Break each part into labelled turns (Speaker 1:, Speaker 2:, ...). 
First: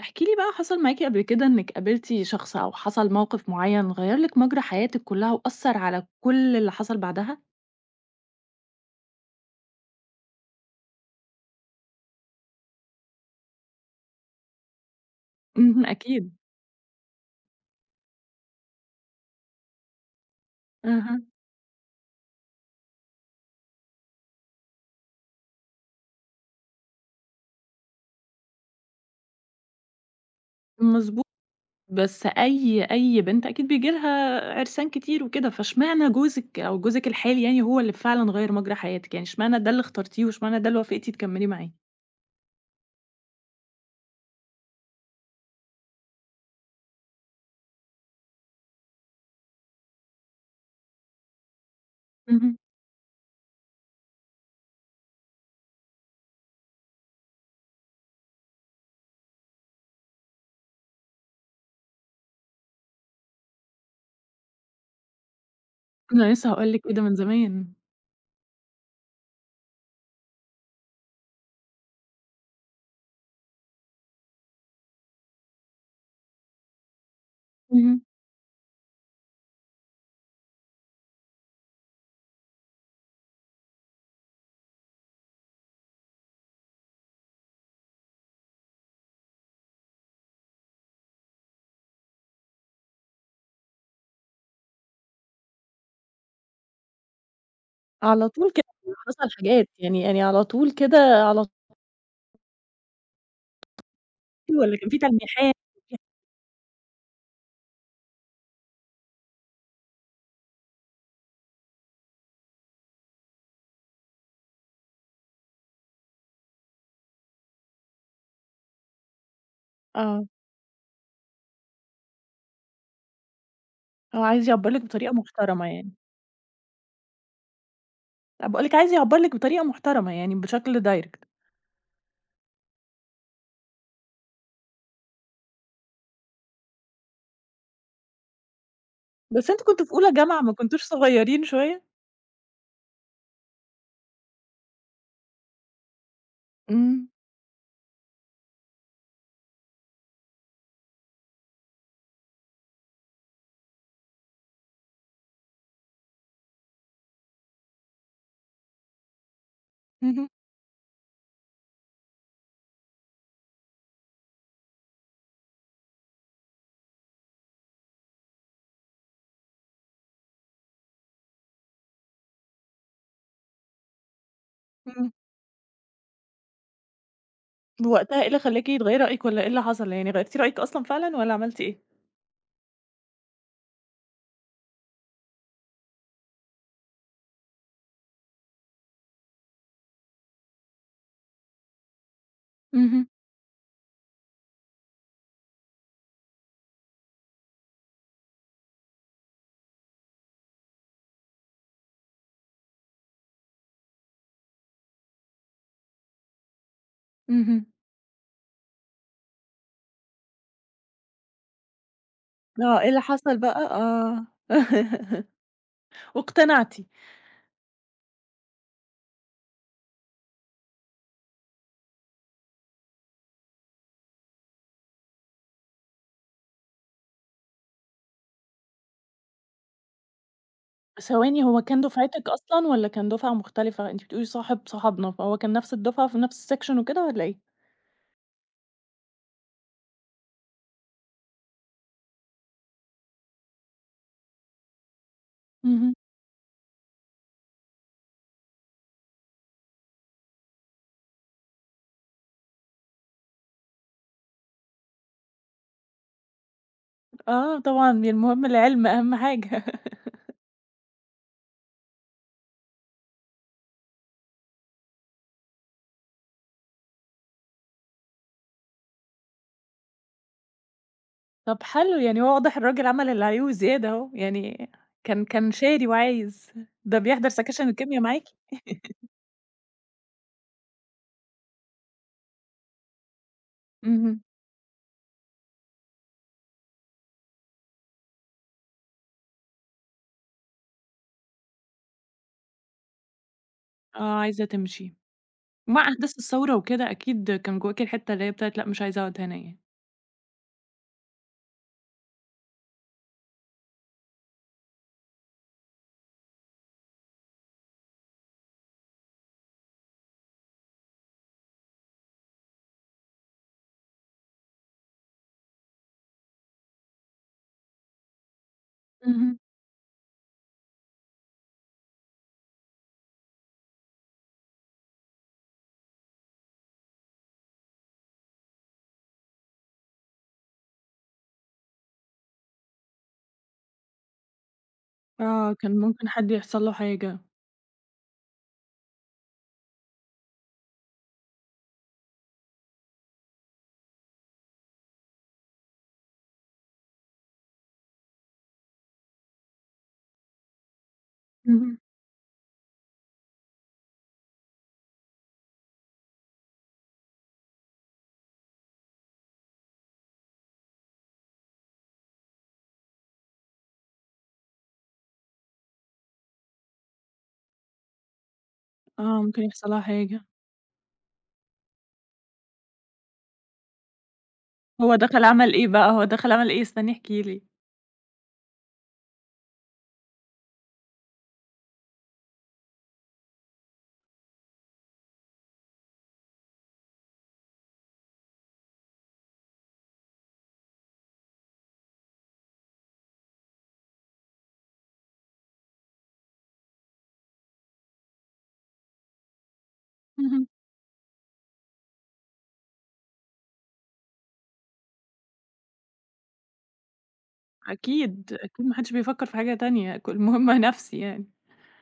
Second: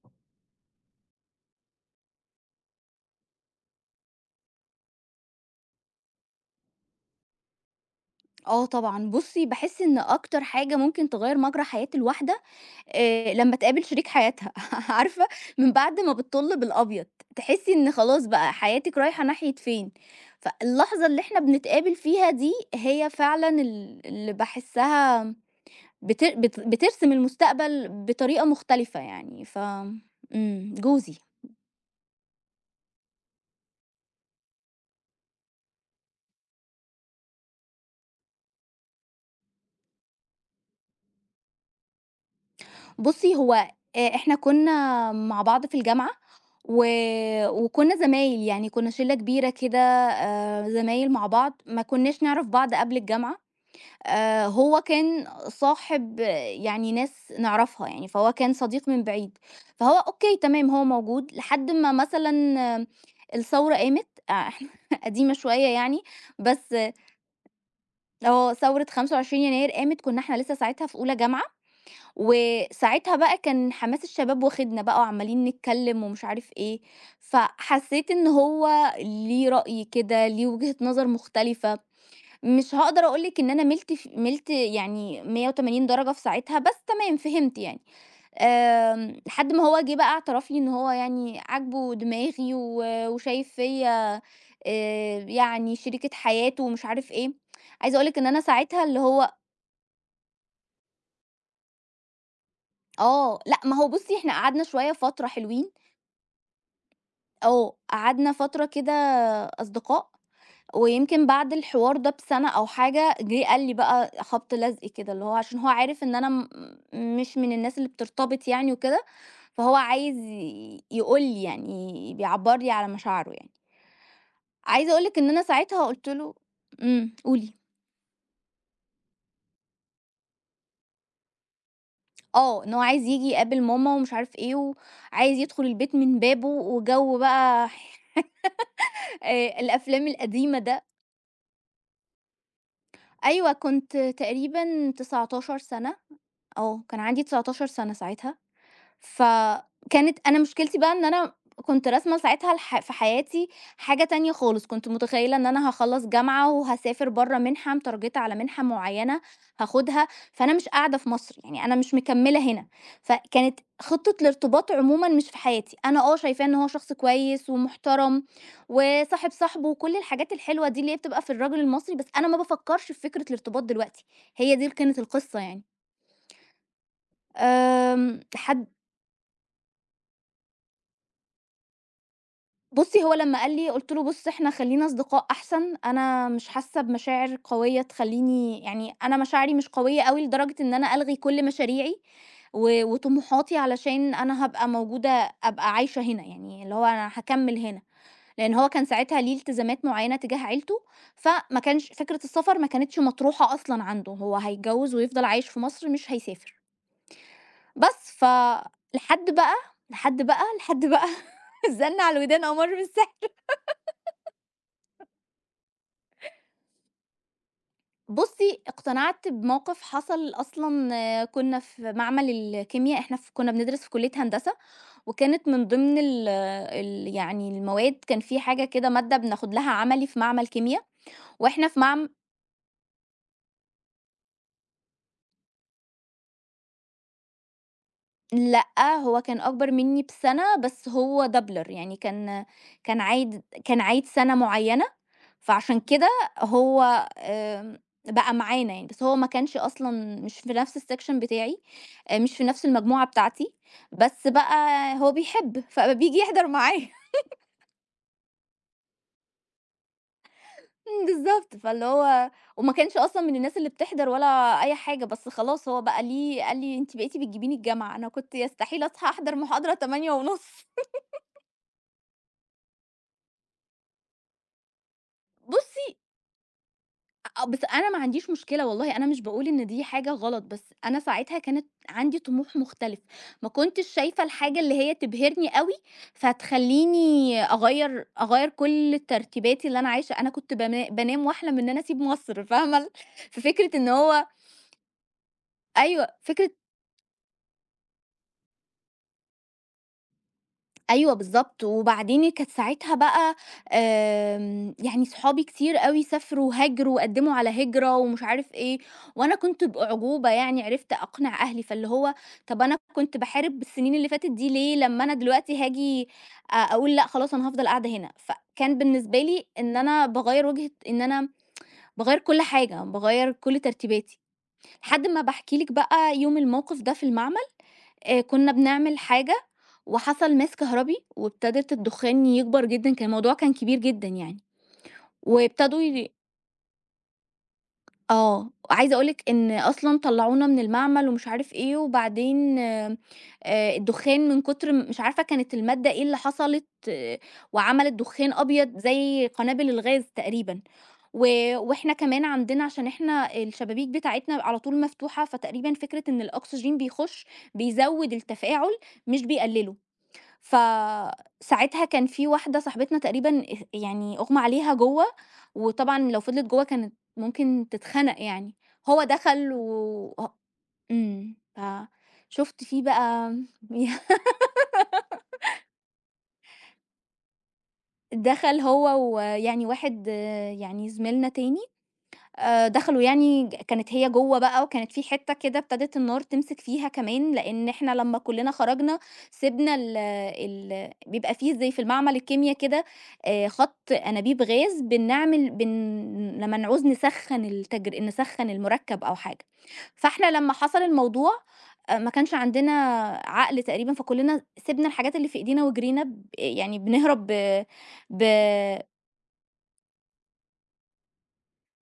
Speaker 1: احكي لي بقى حصل معاكِ قبل كده إنِّك قابلتِ شخص أو حصل موقف معيّن غيّر لِك مجرى حياتِك كلّها وأثّر على كل اللي حصل بعدها؟
Speaker 2: آه طبعًا، بُصّي باحس إن أكتر حاجة ممكن تغيّر مجرى حياة الواحدة، لمّا تقابل شريك حياتها، عارفة من
Speaker 1: اهم
Speaker 2: بعد ما
Speaker 1: أكيد.
Speaker 2: بتطُل بالأبيض، تحسّي إن خلاص بقى حياتِك رايحة ناحية فين، فاللحظة اللي
Speaker 1: أها.
Speaker 2: إحنا بنتقابل فيها دي هي فعلًا اللي باحسّها بت بت بترسم المستقبل بطريقة مختلفة يعني، جوزي.
Speaker 1: مضبوط. بس أي بنت أكيد بييجي لها عرسان كتير وكده، فاشمعنى جوزِك أو جوزِك الحالي يعني هو اللي فعلًا غيّر مجرى حياتِك؟ يعني اشمعنى ده اللي اخترتيه واشمعنى ده اللي وافقتِ تكمّلي معاه؟
Speaker 2: بُصّي، هو إحنا كُنّا مع بعض في الجامعة و وكُنّا زمايل، يعني كُنّا شِلّة كبيرة كده زمايل مع بعض، ما كُنّاش نعرف
Speaker 1: اهم.
Speaker 2: بعض قبل الجامعة، هو كان صاحب آه، يعني ناس نعرفها يعني، فهو كان صديق من بعيد، فهو أوكي تمام هو موجود لحد ما مثلًا آه، الثورة قامت قديمة شوية يعني،
Speaker 1: أنا لسه هاقول
Speaker 2: بس
Speaker 1: لِك
Speaker 2: آه،
Speaker 1: إيه ده من زمان.
Speaker 2: اه ثورة 25 يناير قامت كُنّا إحنا لسه ساعتها في أولى جامعة وساعتها بقى كان حماس الشباب واخدنا بقى وعمالين نتكلم ومش عارف إيه،
Speaker 1: اهم.
Speaker 2: فحسيت إن هو ليه رأي كده، ليه وجهة نظر مختلفة، مش هاقدر أقول لِك إن أنا مِلت يعني 180 درجة في ساعتها، بس تمام فهمت يعني. لحد ما هو جه بقى اعترف لي إن هو يعني عاجبه دماغي وشايف فيّا يعني شريكة حياته ومش عارف إيه، عايزة أقول لِك إن
Speaker 1: على
Speaker 2: أنا
Speaker 1: طول كده
Speaker 2: ساعتها اللي هو
Speaker 1: حصل حاجات، يعني على طول كده على،
Speaker 2: آه، لأ ما هو بُصّي إحنا قعدنا
Speaker 1: والّا كان
Speaker 2: شوية
Speaker 1: في
Speaker 2: فترة
Speaker 1: تلميحات؟
Speaker 2: حلوين آه، قعدنا فترة كده أصدقاء، ويمكن بعد الحوار ده بسَنة أو حاجة، جِه قال لي بقى خبط لزق كده، اللي هو عشان هو عارف إن أنا مش من الناس اللي بترتبط يعني وكده، فهو عايز
Speaker 1: آه.
Speaker 2: ي يقول لي يعني، بيعبّر لي على مشاعره يعني.
Speaker 1: هو عايز يعبّر لِك
Speaker 2: عايزة أقول
Speaker 1: بطريقة
Speaker 2: لك إن أنا
Speaker 1: محترمة
Speaker 2: ساعتها
Speaker 1: يعني،
Speaker 2: قُلت له قولي.
Speaker 1: أنا باقول لِك عايز يعبّر لِك بطريقة محترمة يعني بشكل direct.
Speaker 2: آه، إن هو عايز ييجي يقابل ماما ومش عارف إيه، وعايز يدخل البيت من بابه، وجَو بقى
Speaker 1: بس أنتم كنتم في
Speaker 2: الأفلام
Speaker 1: أولى جامعة ما
Speaker 2: القديمة ده.
Speaker 1: كنتوش صغيّرين شوية؟
Speaker 2: أيوه، كنت تقريبًا 19 سَنة. آه، كان
Speaker 1: إمم.
Speaker 2: عندي 19 سَنة ساعتها، فكانت أنا مشكلتي بقى إن أنا كنت راسمة ساعتها في حياتي حاجة تانية خالص، كنت متخيلة إن أنا هاخلّص جامعة وهاسافر برّه منحة، متارجتة على منحة معيّنة هاخدها،
Speaker 1: اهم.
Speaker 2: فأنا مش قاعدة في مصر، يعني أنا مش مكمّلة هنا، فكانت خطة الارتباط عمومًا مش في حياتي، أنا آه شايفاه إن هو شخص كويس ومحترم وصاحب صاحبه وكل الحاجات الحلوة دي اللي هي بتبقى في الراجل المصري، بس أنا ما بافكّرش في فكرة الارتباط دلوقتي، هي دي كانت
Speaker 1: إمم.
Speaker 2: القصة يعني.
Speaker 1: ووقتها إيه اللي
Speaker 2: حد
Speaker 1: خلّاكِ تغيّري رأيِك والّا إيه اللي حصل، يعني غيّرتِ رأيِك أصلًا فعلًا والّا عملتِ إيه؟
Speaker 2: بُصّي، هو لمّا قال لي قُلت له: "بُص، إحنا خلّينا أصدقاء أحسن، أنا مش حاسة بمشاعر قوية تخلّيني يعني أنا مشاعري مش قوية أوي لدرجة إن أنا ألغي كل مشاريعي
Speaker 1: اهم.
Speaker 2: وطموحاتي علشان أنا هابقى موجودة أبقى عايشة هنا." يعني اللي هو أنا هاكمّل هنا، لإن هو كان ساعتها ليه التزامات معيّنة تجاه عيلته، فما كانش فكرة السفر ما كانتش مطروحة أصلًا عنده، هو هيتجوّز ويفضل عايش في مصر مش هيسافر.
Speaker 1: اهم.
Speaker 2: بس ف لحد بقى، لحد بقى الزن على الودان أمَرّ من
Speaker 1: آه، إيه اللي
Speaker 2: السحر.
Speaker 1: حصل بقى؟ آه. واقتنعتِ.
Speaker 2: بُصّي، اقتنعت بموقف حصل أصلًا آه، كنا في معمل الكيميا، إحنا ف كنا بندرس في كلية هندسة، وكانت من ضمن ال ال يعني المواد كان في حاجة كده مادة بناخد لها عملي في معمل كيميا،
Speaker 1: ثواني، هو
Speaker 2: وإحنا في
Speaker 1: كان
Speaker 2: معم
Speaker 1: دُفعتِك أصلًا والّا كان دُفعة مختلفة؟ أنتِ بتقولي صاحب صاحبنا، فهو كان نفس الدُفعة في نفس الsection وكده والّا إيه؟
Speaker 2: لأ، هو كان أكبر منّي بسَنة، بس هو doubler يعني كان كان عايد سَنة معيّنة فعشان
Speaker 1: اهم.
Speaker 2: كده هو آمم، بقى معانا يعني، بس هو ما كانش أصلًا مش في نفس الsection بتاعي، مش في نفس المجموعة بتاعتي، بس بقى هو بيحب، فبييجي يحضر معايا
Speaker 1: آه طبعًا، المهم العلم أهم حاجة.
Speaker 2: بالضبط، فاللي هو وما كانش أصلًا من الناس اللي بتحضر ولا أي حاجة، بس خلاص هو بقى ليه قال لي: "أنتِ بقيتِ بتجيبيني الجامعة." أنا كنت يستحيل أصحى أحضر محاضرة 08:30
Speaker 1: طب حلو، يعني هو واضح الراجل عمل اللي عليه وزيادة أهو، يعني كان شاري
Speaker 2: بُصّي
Speaker 1: وعايز، ده بيحضر
Speaker 2: آه، بس
Speaker 1: سكاشن
Speaker 2: أنا ما
Speaker 1: الكيميا معاكِ؟
Speaker 2: عنديش مشكلة والله، أنا مش باقول إن دي حاجة غلط، بس أنا ساعتها كانت عندي طموح مختلف، ما كنتش
Speaker 1: اهم.
Speaker 2: شايفة الحاجة اللي هي تبهرني أوي، فتخلّيني أغيّر كل ترتيباتي اللي أنا عايشة أنا كنت بانام وأحلم إن أنا أسيب مصر فاهمة ففكرة إن
Speaker 1: آه،
Speaker 2: هو
Speaker 1: عايزة تمشي، مع
Speaker 2: أيوه،
Speaker 1: أحداث
Speaker 2: فكرة
Speaker 1: الثورة وكده أكيد كان جواكِ الحتة اللي هي بتاعة لأ مش عايزة أقعد هنا يعني.
Speaker 2: أيوه بالضبط، وبعدين كانت ساعتها بقى يعني صحابي كتير أوي سافروا وهاجروا وقدّموا على هجرة ومش عارف إيه، وأنا كنت بأعجوبة يعني عرفت أقنع أهلي، فاللي هو طَب أنا كنت باحارب السنين اللي فاتت دي ليه لمّا أنا دلوقتي هاجي أقول لأ خلاص أنا هافضل قاعدة هنا، فكان بالنسبة
Speaker 1: اهم.
Speaker 2: لي إن أنا باغيّر وجهة إن أنا باغيّر كل حاجة، باغيّر كل ترتيباتي، لحد ما باحكي لِك بقى يوم الموقف ده في المعمل كنا بنعمل حاجة وحصل ماس كهربي وابتدت الدخان يكبر جدًا، كان الموضوع كان كبير جدًا يعني،
Speaker 1: آه، كان
Speaker 2: وابتدوا
Speaker 1: ممكن
Speaker 2: ي
Speaker 1: حد يحصل له حاجة،
Speaker 2: آه، عايزة أقول لِك إن أصلًا طلّعونا من المعمل ومش عارف إيه، وبعدين الدخان من كتر مش عارفة كانت المادة إيه اللي حصلت وعملت دخان أبيض زي قنابل الغاز تقريبًا، و
Speaker 1: اهم.
Speaker 2: وإحنا كمان عندنا عشان إحنا الشبابيك بتاعتنا على طول مفتوحة، فتقريبًا فكرة إن الأكسجين بيخش بيزوّد التفاعل مش بيقلّله. فساعتها كان في واحدة صاحبتنا تقريبًا يعني أُغمى عليها جوّه، وطبعًا لو فضلِت جوّه كانت ممكن تتخنق يعني، هو
Speaker 1: آه، ممكن
Speaker 2: دخل
Speaker 1: يحصل لها
Speaker 2: و
Speaker 1: حاجة،
Speaker 2: ه إمم، فشُفت فيه بقى
Speaker 1: هو دخل عمل إيه بقى، هو دخل عمل إيه؟ استني احكِ لي.
Speaker 2: دخل هو ويعني واحد آه، يعني زميلنا تاني دخلوا يعني كانت هي جوّه بقى وكانت في حتّة كده ابتدت النار تمسك فيها كمان، لإن إحنا لمّا كُلّنا خرجنا سِبنا ال ال بيبقى في زي في المعمل الكيميا كده خَط أنابيب غاز بنعمل بن لمّا نعوز نسخّن نسخّن المُركّب أو حاجة، فإحنا
Speaker 1: اهم.
Speaker 2: لمّا حصل الموضوع ما كانش عندنا عقل تقريبًا، فكُلّنا سِبنا الحاجات اللي في إيدينا وجرينا يعني بنهرب ب ب
Speaker 1: أكيد، أكيد ما حدش بيفكر في حاجة تانية، ك المهم نفسي يعني،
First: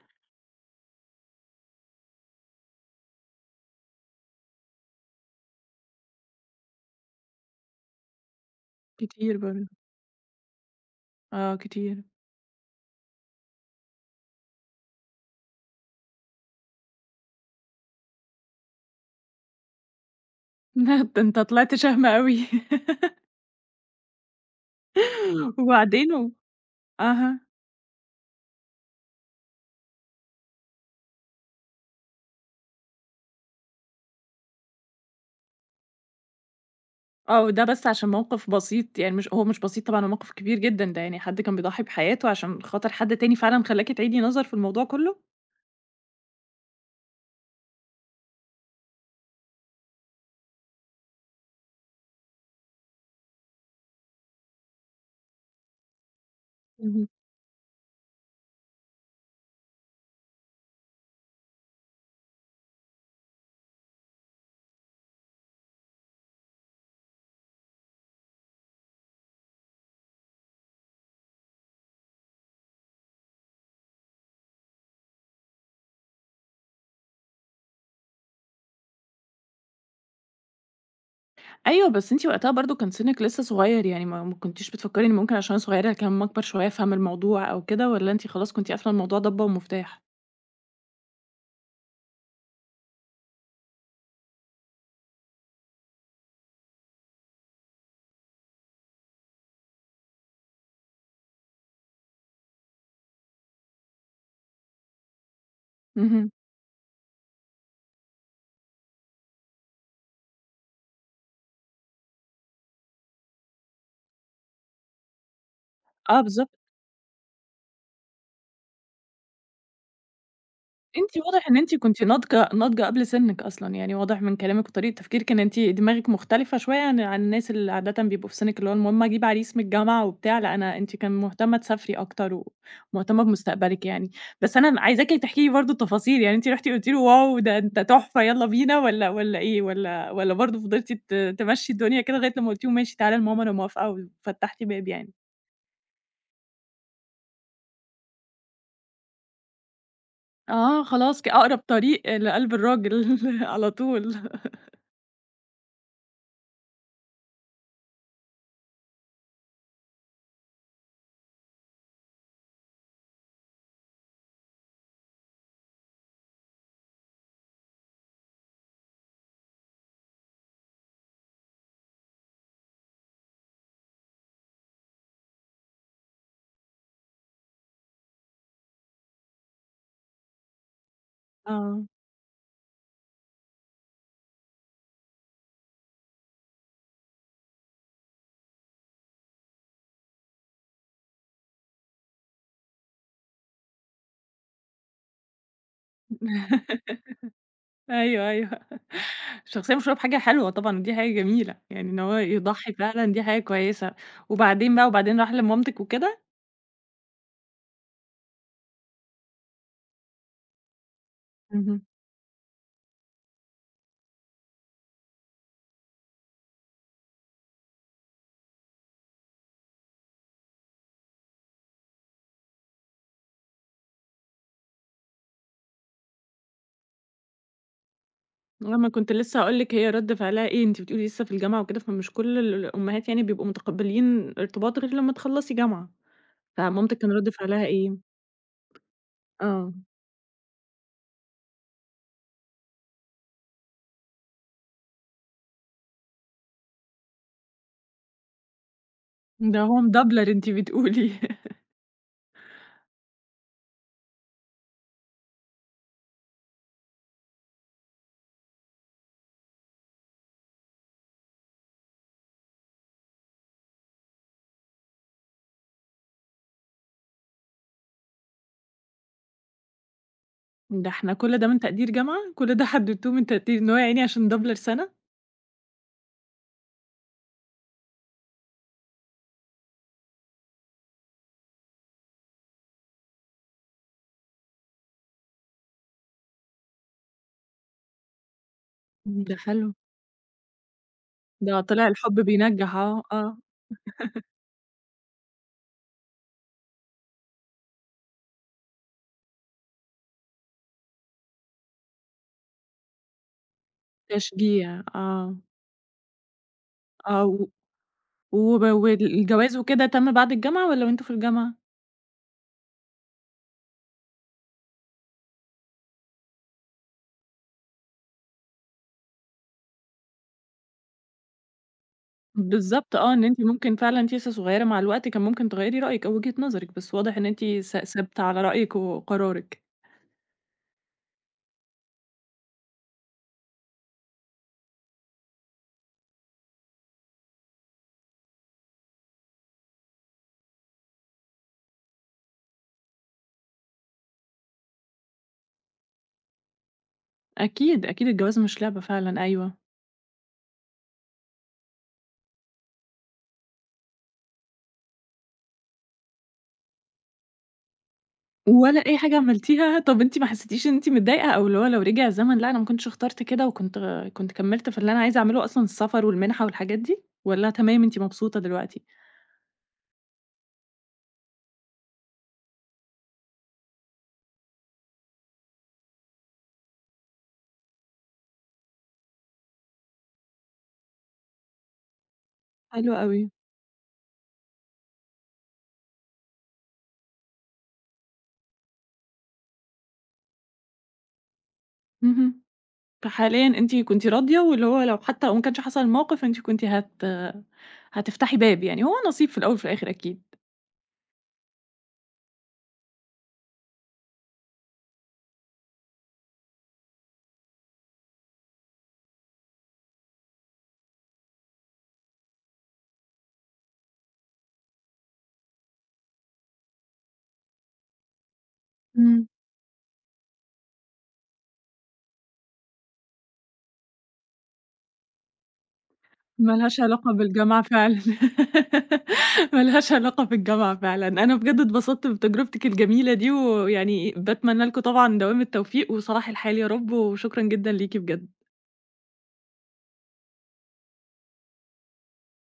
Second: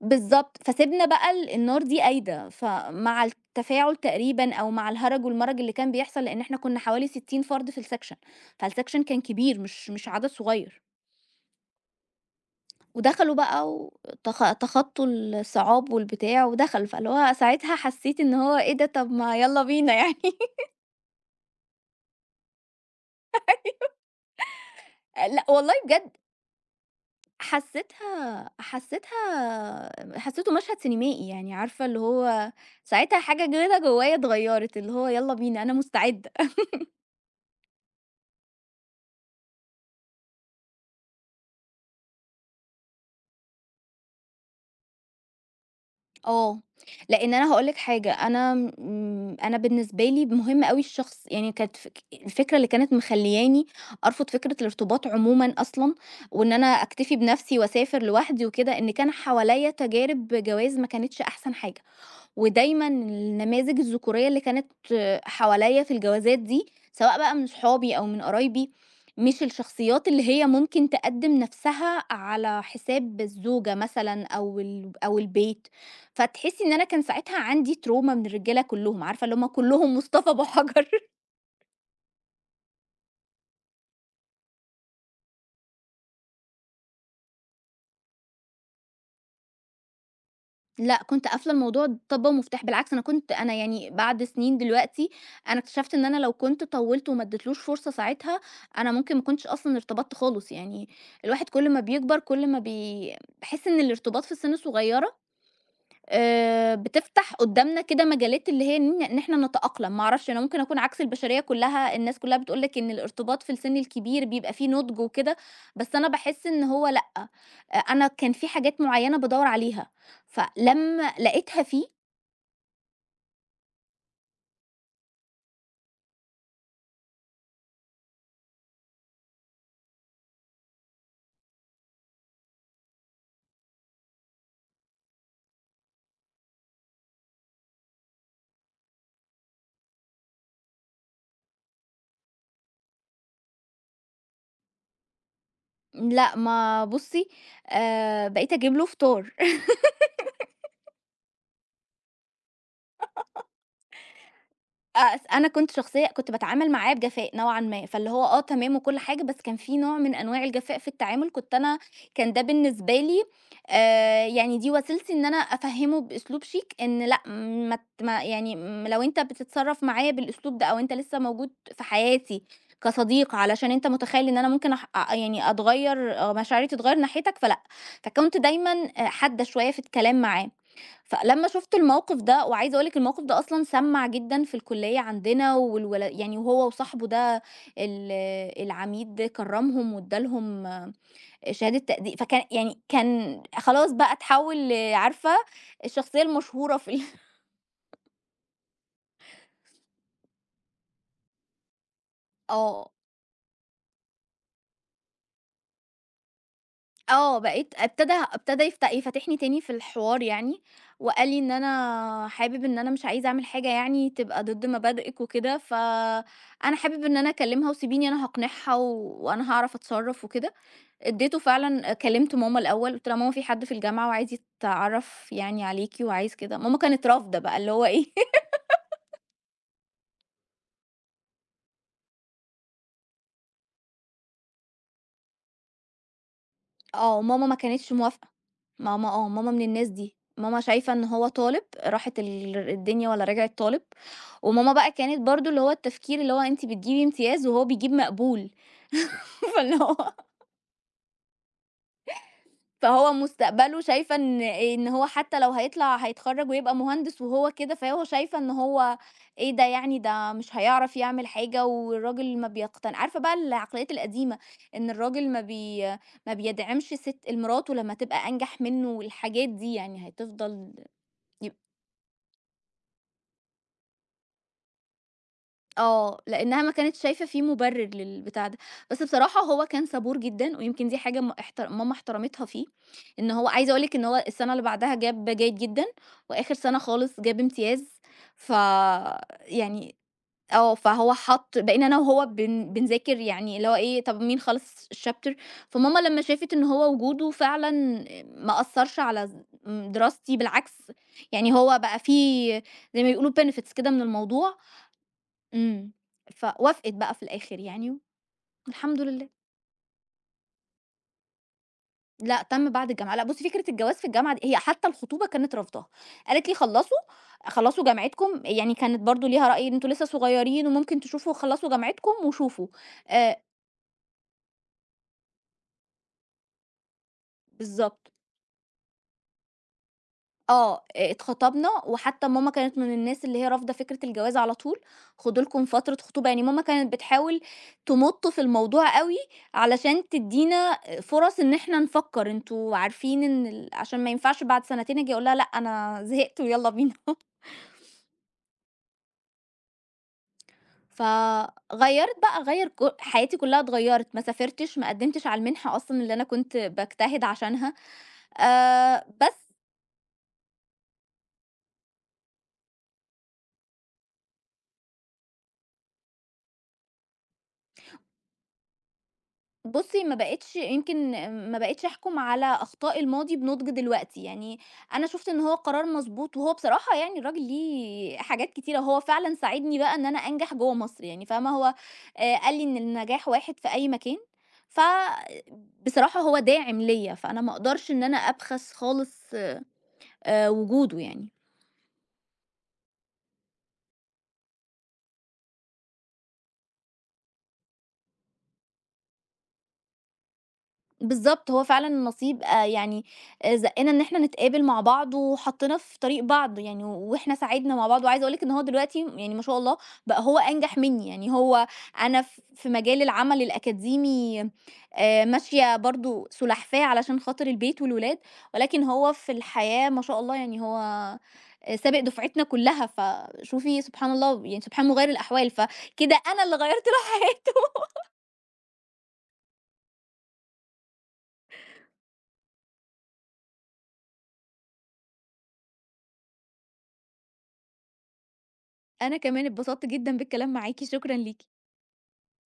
Speaker 2: بالضبط، فسِبنا بقى النار دي قايدة، فمع التفاعل تقريبًا أو مع الهرج والمرج اللي كان بيحصل، لإن إحنا كنا حوالي 60 فرد في الsection، فالsection كان
Speaker 1: كتير
Speaker 2: كبير
Speaker 1: برضه،
Speaker 2: مش عدد صغير،
Speaker 1: آه كتير.
Speaker 2: ودخلوا بقى تخطّوا الصعاب والبتاع ودخلوا، فاللي هو ساعتها حسّيت إن هو إيه ده طَب ما يالّا بينا يعني
Speaker 1: ده أنت طلعت شهم أوي.
Speaker 2: لأ والله بجد
Speaker 1: وبعدين و أها.
Speaker 2: حسّيته مشهد سينمائي يعني عارفة اللي هو ساعتها حاجة كده جوايا اتغيّرت، اللي هو يالّا بينا أنا مستعدة.
Speaker 1: آه، وده بس عشان موقف بسيط، يعني مش هو مش بسيط طبعًا، هو موقف كبير جدًا، ده يعني حد كان بيضحي بحياته عشان خاطر حد تاني فعلًا خلّاكِ تعيدي نظر في الموضوع كلّه؟
Speaker 2: آه، لإن أنا هاقول لك حاجة، أنا بالنسبة لي مهم أوي الشخص، يعني كانت الفكرة اللي كانت مخلّياني أرفض فكرة الارتباط عمومًا أصلًا، وإن أنا
Speaker 1: اهم.
Speaker 2: أكتفي بنفسي وأسافر لوحدي وكده، إن كان حواليّا تجارب جواز ما كانتش أحسن حاجة. ودايمًا النماذج الذكورية اللي كانت حواليّا في الجوازات دي، سواء بقى من صحابي أو من قرايبي، مش الشخصيات اللي هي ممكن تقدّم نفسها على حساب الزوجة مثلًا أو البيت، فتحسّي إن أنا كان ساعتها عندي تروما من الرجالة كلّهم، عارفة اللي هُم كلّهم مصطفى أبو حجر.
Speaker 1: أيوه، بس أنتِ وقتها برضه كان سِنِّك لسه صغير، يعني ما كنتيش بتفكّري إن ممكن عشان أنا صغيرة كان أمّا أكبر شوية أفهم الموضوع أو كده والّا أنتِ خلاص كنتِ قافلة الموضوع ضبّة ومفتاح؟
Speaker 2: لأ، كنت قافلة الموضوع طَبّة ومفتاح، بالعكس أنا كنت أنا يعني بعد سنين دلوقتي، أنا اكتشفت إن أنا لو كنت طوّلت وما اديتلوش فرصة ساعتها، أنا ممكن ما كنتش أصلًا ارتبطت خالص، يعني الواحد كل ما بيكبر كل ما بي باحس إن الارتباط في سِن صغيرة
Speaker 1: اهم.
Speaker 2: بتفتح قدّامنا كده مجالات اللي هي إن إحنا نتأقلم، ما أعرفش أنا ممكن أكون عكس البشرية كلّها، الناس كلّها بتقول لك إن الارتباط في السن الكبير بيبقى فيه نضج وكده، بس أنا
Speaker 1: آه،
Speaker 2: باحس
Speaker 1: بالضبط.
Speaker 2: إن هو لأ، أنا كان في حاجات معيّنة بادوّر عليها، فلمّا
Speaker 1: أنتِ واضح إن
Speaker 2: لقيتها
Speaker 1: أنتِ
Speaker 2: فيه
Speaker 1: كنتِ ناضجة ناضجة قبل سنِّك أصلًا، يعني واضح من كلامِك وطريقة تفكيرِك إن أنتِ دماغِك مختلفة شوية عن الناس اللي عادةً بيبقوا في سنِّك، اللي هو المهم أجيب عريس من الجامعة وبتاع، لأ أنا أنتِ كان مهتمة تسافري أكتر ومهتمة بمستقبلِك يعني. بس أنا عايزاكِ تحكي لي برضه التفاصيل، يعني أنتِ رُحتِ قُلتِ له واو ده أنت تحفة يالّا بينا والّا والّا إيه، والّا والّا برضه فضلتِ تمشّي الدنيا كده لغاية لمّا قُلتِ له ماشي تعالَ لماما أنا موافقة وفتّحتِ باب يعني؟
Speaker 2: لأ، ما بُصّي بقيت أجيب له فطار.
Speaker 1: آه خلاص ك أقرب طريق لقلب الراجل على طول.
Speaker 2: أنا كنت شخصية كنت باتعامل معاه بجفاء نوعًا ما، فاللي هو آه تمام وكل حاجة، بس كان في نوع من أنواع الجفاء في التعامل، كنت أنا كان ده بالنسبة لي يعني دي وسيلتي إن أنا أفهّمه بأسلوب شيك إن لأ ما ت ما يعني م لو أنت بتتصرّف معايا بالأسلوب ده أو أنت لسه موجود في حياتي كصديق علشان أنت متخيّل إن أنا ممكن أح أ يعني أتغيّر أو مشاعري تتغيّر ناحيتك فلأ، فكنت دايمًا حادة شوية في الكلام معاه. فلمّا شُفت
Speaker 1: آه.
Speaker 2: الموقف ده وعايزة أقول لِك الموقف ده أصلًا سَمّع جدًا في الكلية عندنا يعني وهو وصاحبه ده ال العميد كرّمهم وادّى لهم شهادة تقدير فكان يعني كان خلاص بقى اتحوّل عارفة الشخصية المشهورة في ال
Speaker 1: أيوه، أيوه. الشخصية مشهورة بحاجة حلوة طبعًا، ودي حاجة جميلة، يعني إن هو يضحّي
Speaker 2: آه.
Speaker 1: فعلًا دي حاجة كويسة. وبعدين بقى وبعدين راح لمامتِك وكده؟
Speaker 2: آه، بقيت ابتدى ابتدى يفتحني تاني في الحوار يعني، وقال لي إن
Speaker 1: اهم.
Speaker 2: أنا حابب إن أنا مش عايز أعمل حاجة يعني تبقى ضد مبادئِك وكده، فأنا حابب إن أنا أكلمها وسيبيني أنا هاقنعها وأنا هاعرف أتصرف وكده. اديته فعلًا كلمت ماما الأول، قُلت لها: "ماما في حد في الجامعة وعايز يتعرف يعني عليكِ وعايز كده." ماما كانت رافضة بقى اللي هو إيه
Speaker 1: آه، ما كنت لسه هاقول لِك هي رَد فعلها إيه، أنتِ بتقولي لسه في الجامعة وكده، فمش كل ال الأمهات يعني بيبقوا متقبّلين ارتباط غير لمّا تخلّصي جامعة، فمامتِك كان
Speaker 2: آه،
Speaker 1: رَد
Speaker 2: ماما ما
Speaker 1: فعلها
Speaker 2: كانتش
Speaker 1: إيه؟
Speaker 2: موافقة، ماما آه، ماما من
Speaker 1: آه.
Speaker 2: الناس دي، ماما شايفة إن هو طالب راحت الدنيا ولا رجعت طالب، وماما بقى كانت برضه اللي هو التفكير اللي هو أنتِ بتجيبي امتياز وهو بيجيب مقبول،
Speaker 1: ده
Speaker 2: فاللي
Speaker 1: هو
Speaker 2: هو
Speaker 1: مدبلر أنتِ بتقولي.
Speaker 2: فهو مستقبله شايفة إن هو حتى لو هيطلع هيتخرّج ويبقى مهندس وهو كده، فهو شايفة إن هو إيه ده يعني ده مش هيعرف يعمل حاجة والراجل ما بيقتن عارفة بقى العقليات القديمة، إن الراجل ما بيدعمش ست مراته لمّا تبقى أنجح منه والحاجات دي يعني هتفضل
Speaker 1: ده إحنا كل ده
Speaker 2: يب
Speaker 1: من تقدير جامعة! كل ده حدّدتوه من تقدير إن هو يا عيني عشان مدبلر سَنة!
Speaker 2: آه، لإنها ما كانتش شايفة في مُبرر للبتاع ده، بس بصراحة هو كان صبور جدًا، ويمكن دي حاجة م احتر ماما احترمتها فيه، إن هو عايزة أقول لِك إن هو السنة اللي بعدها جاب جيد جدًا، وآخر سنة خالص جاب امتياز، ف
Speaker 1: إمم، ده حلو.
Speaker 2: يعني آه، فهو
Speaker 1: ده
Speaker 2: حَط بقينا
Speaker 1: طلع
Speaker 2: أنا
Speaker 1: الحب
Speaker 2: وهو
Speaker 1: بينجّح أهو،
Speaker 2: بنذاكر
Speaker 1: آه.
Speaker 2: يعني اللي هو إيه، طَب مين خلّص الchapter فماما لمّا شافت إن هو وجوده فعلًا ما أثّرش على ز م دراستي بالعكس، يعني هو بقى في زي ما بيقولوا benefits كده من الموضوع،
Speaker 1: تشجيع، آه.
Speaker 2: إمم. فوافقت بقى في
Speaker 1: آه، و
Speaker 2: الآخر يعني والحمد لله.
Speaker 1: والجواز وكده تم بعد الجامعة والّا وأنتم في الجامعة؟
Speaker 2: لأ تم بعد الجامعة، لأ بُصّي فكرة الجواز في الجامعة دي هي حتى الخطوبة كانت رافضاها، قالت لي: خلّصوا جامعتكم." يعني كانت برضه ليها رأي إن أنتم لسه صغيرين وممكن تشوفوا خلّصوا جامعتكم وشوفوا.
Speaker 1: بالضبط آه، إن
Speaker 2: آآ
Speaker 1: أنتِ ممكن فعلًا أنتِ لسه صغيرة مع الوقت كان ممكن تغيّري رأيِك أو وجهة نظرِك، بس واضح إن أنتِ
Speaker 2: بالضبط.
Speaker 1: ثابتة على رأيِك وقرارِك.
Speaker 2: آه، اتخطبنا وحتى ماما كانت من الناس اللي هي رافضة فكرة الجواز على طول، خدوا لكم فترة خطوبة، يعني ماما كانت بتحاول تمُط في الموضوع أوي علشان تدّينا فرص إن إحنا نفكّر، أنتم عارفين إن عشان ما ينفعش بعد سنتين آجي أقول لها لأ أنا زهقت ويالّا بينا.
Speaker 1: أكيد، أكيد الجواز مش لعبة فعلًا أيوه.
Speaker 2: فغيّرِت بقى غيّر ك حياتي كلّها اتغيّرت، ما سافرتش، ما قدّمتش على المنحة أصلًا اللي أنا كنت باجتهد عشانها،
Speaker 1: ولا أي حاجة
Speaker 2: بس
Speaker 1: عملتيها، طَب أنتِ ما حسيتيش إن أنتِ متضايقة أو اللي هو لو رجع الزمن لأ أنا ما كنتش اخترت كده وكنت كمّلت في اللي أنا عايزة أعمله أصلًا السفر والمنحة والحاجات دي، والّا تمام أنتِ مبسوطة دلوقتي؟
Speaker 2: بُصّي، ما بقيتش يمكن ما بقيتش أحكُم على أخطاء الماضي بنُضْج دلوقتي، يعني أنا شُفت إن هو قرار مضبوط وهو بصراحة يعني الراجل ليه حاجات كتيرة، هو فعلًا ساعدني بقى إن أنا أنجح جوّه مصر يعني فاهمة، هو قال لي إن
Speaker 1: حلو أوي.
Speaker 2: النجاح واحد في أي مكان، ف بصراحة هو داعم ليّا، فأنا ما أقدرش إن أنا أبخس خالص وجوده يعني.
Speaker 1: اهم. فحاليًا أنتِ كنتِ راضية، واللي هو لو حتى لو ما كانش حصل الموقف أنتِ كنتِ هتفتحي باب يعني، هو نصيب في الأول وفي الآخر أكيد.
Speaker 2: بالضبط، هو فعلًا النصيب زقّنا إن إحنا نتقابل مع بعض وحطّنا في طريق بعض يعني، وإحنا ساعدنا مع بعض، وعايزة أقول لِك إن هو دلوقتي يعني ما شاء الله بقى هو أنجح منّي، يعني هو أنا في مجال العمل الأكاديمي ماشية برضه سُلحفاة علشان خاطر البيت والولاد، ولكن هو
Speaker 1: إمم.
Speaker 2: في الحياة ما شاء الله يعني هو سابق دفعتنا كلّها، فشوفي سبحان الله يعني سبحان مُغيّر الأحوال، فكده أنا
Speaker 1: ما
Speaker 2: اللي
Speaker 1: لهاش
Speaker 2: غيّرت له
Speaker 1: علاقة
Speaker 2: حياته.
Speaker 1: بالجامعة فعلًا، ما لهاش علاقة بالجامعة فعلًا. أنا بجد اتبسطت بتجربتِك الجميلة دي، ويعني باتمنى لكم طبعًا دوام التوفيق وصلاح الحال يا رب، وشكرًا جدًا ليكِ بجد.
Speaker 2: أنا كمان اتبسطت جدًا بالكلام معاكِ، شكرًا ليكِ.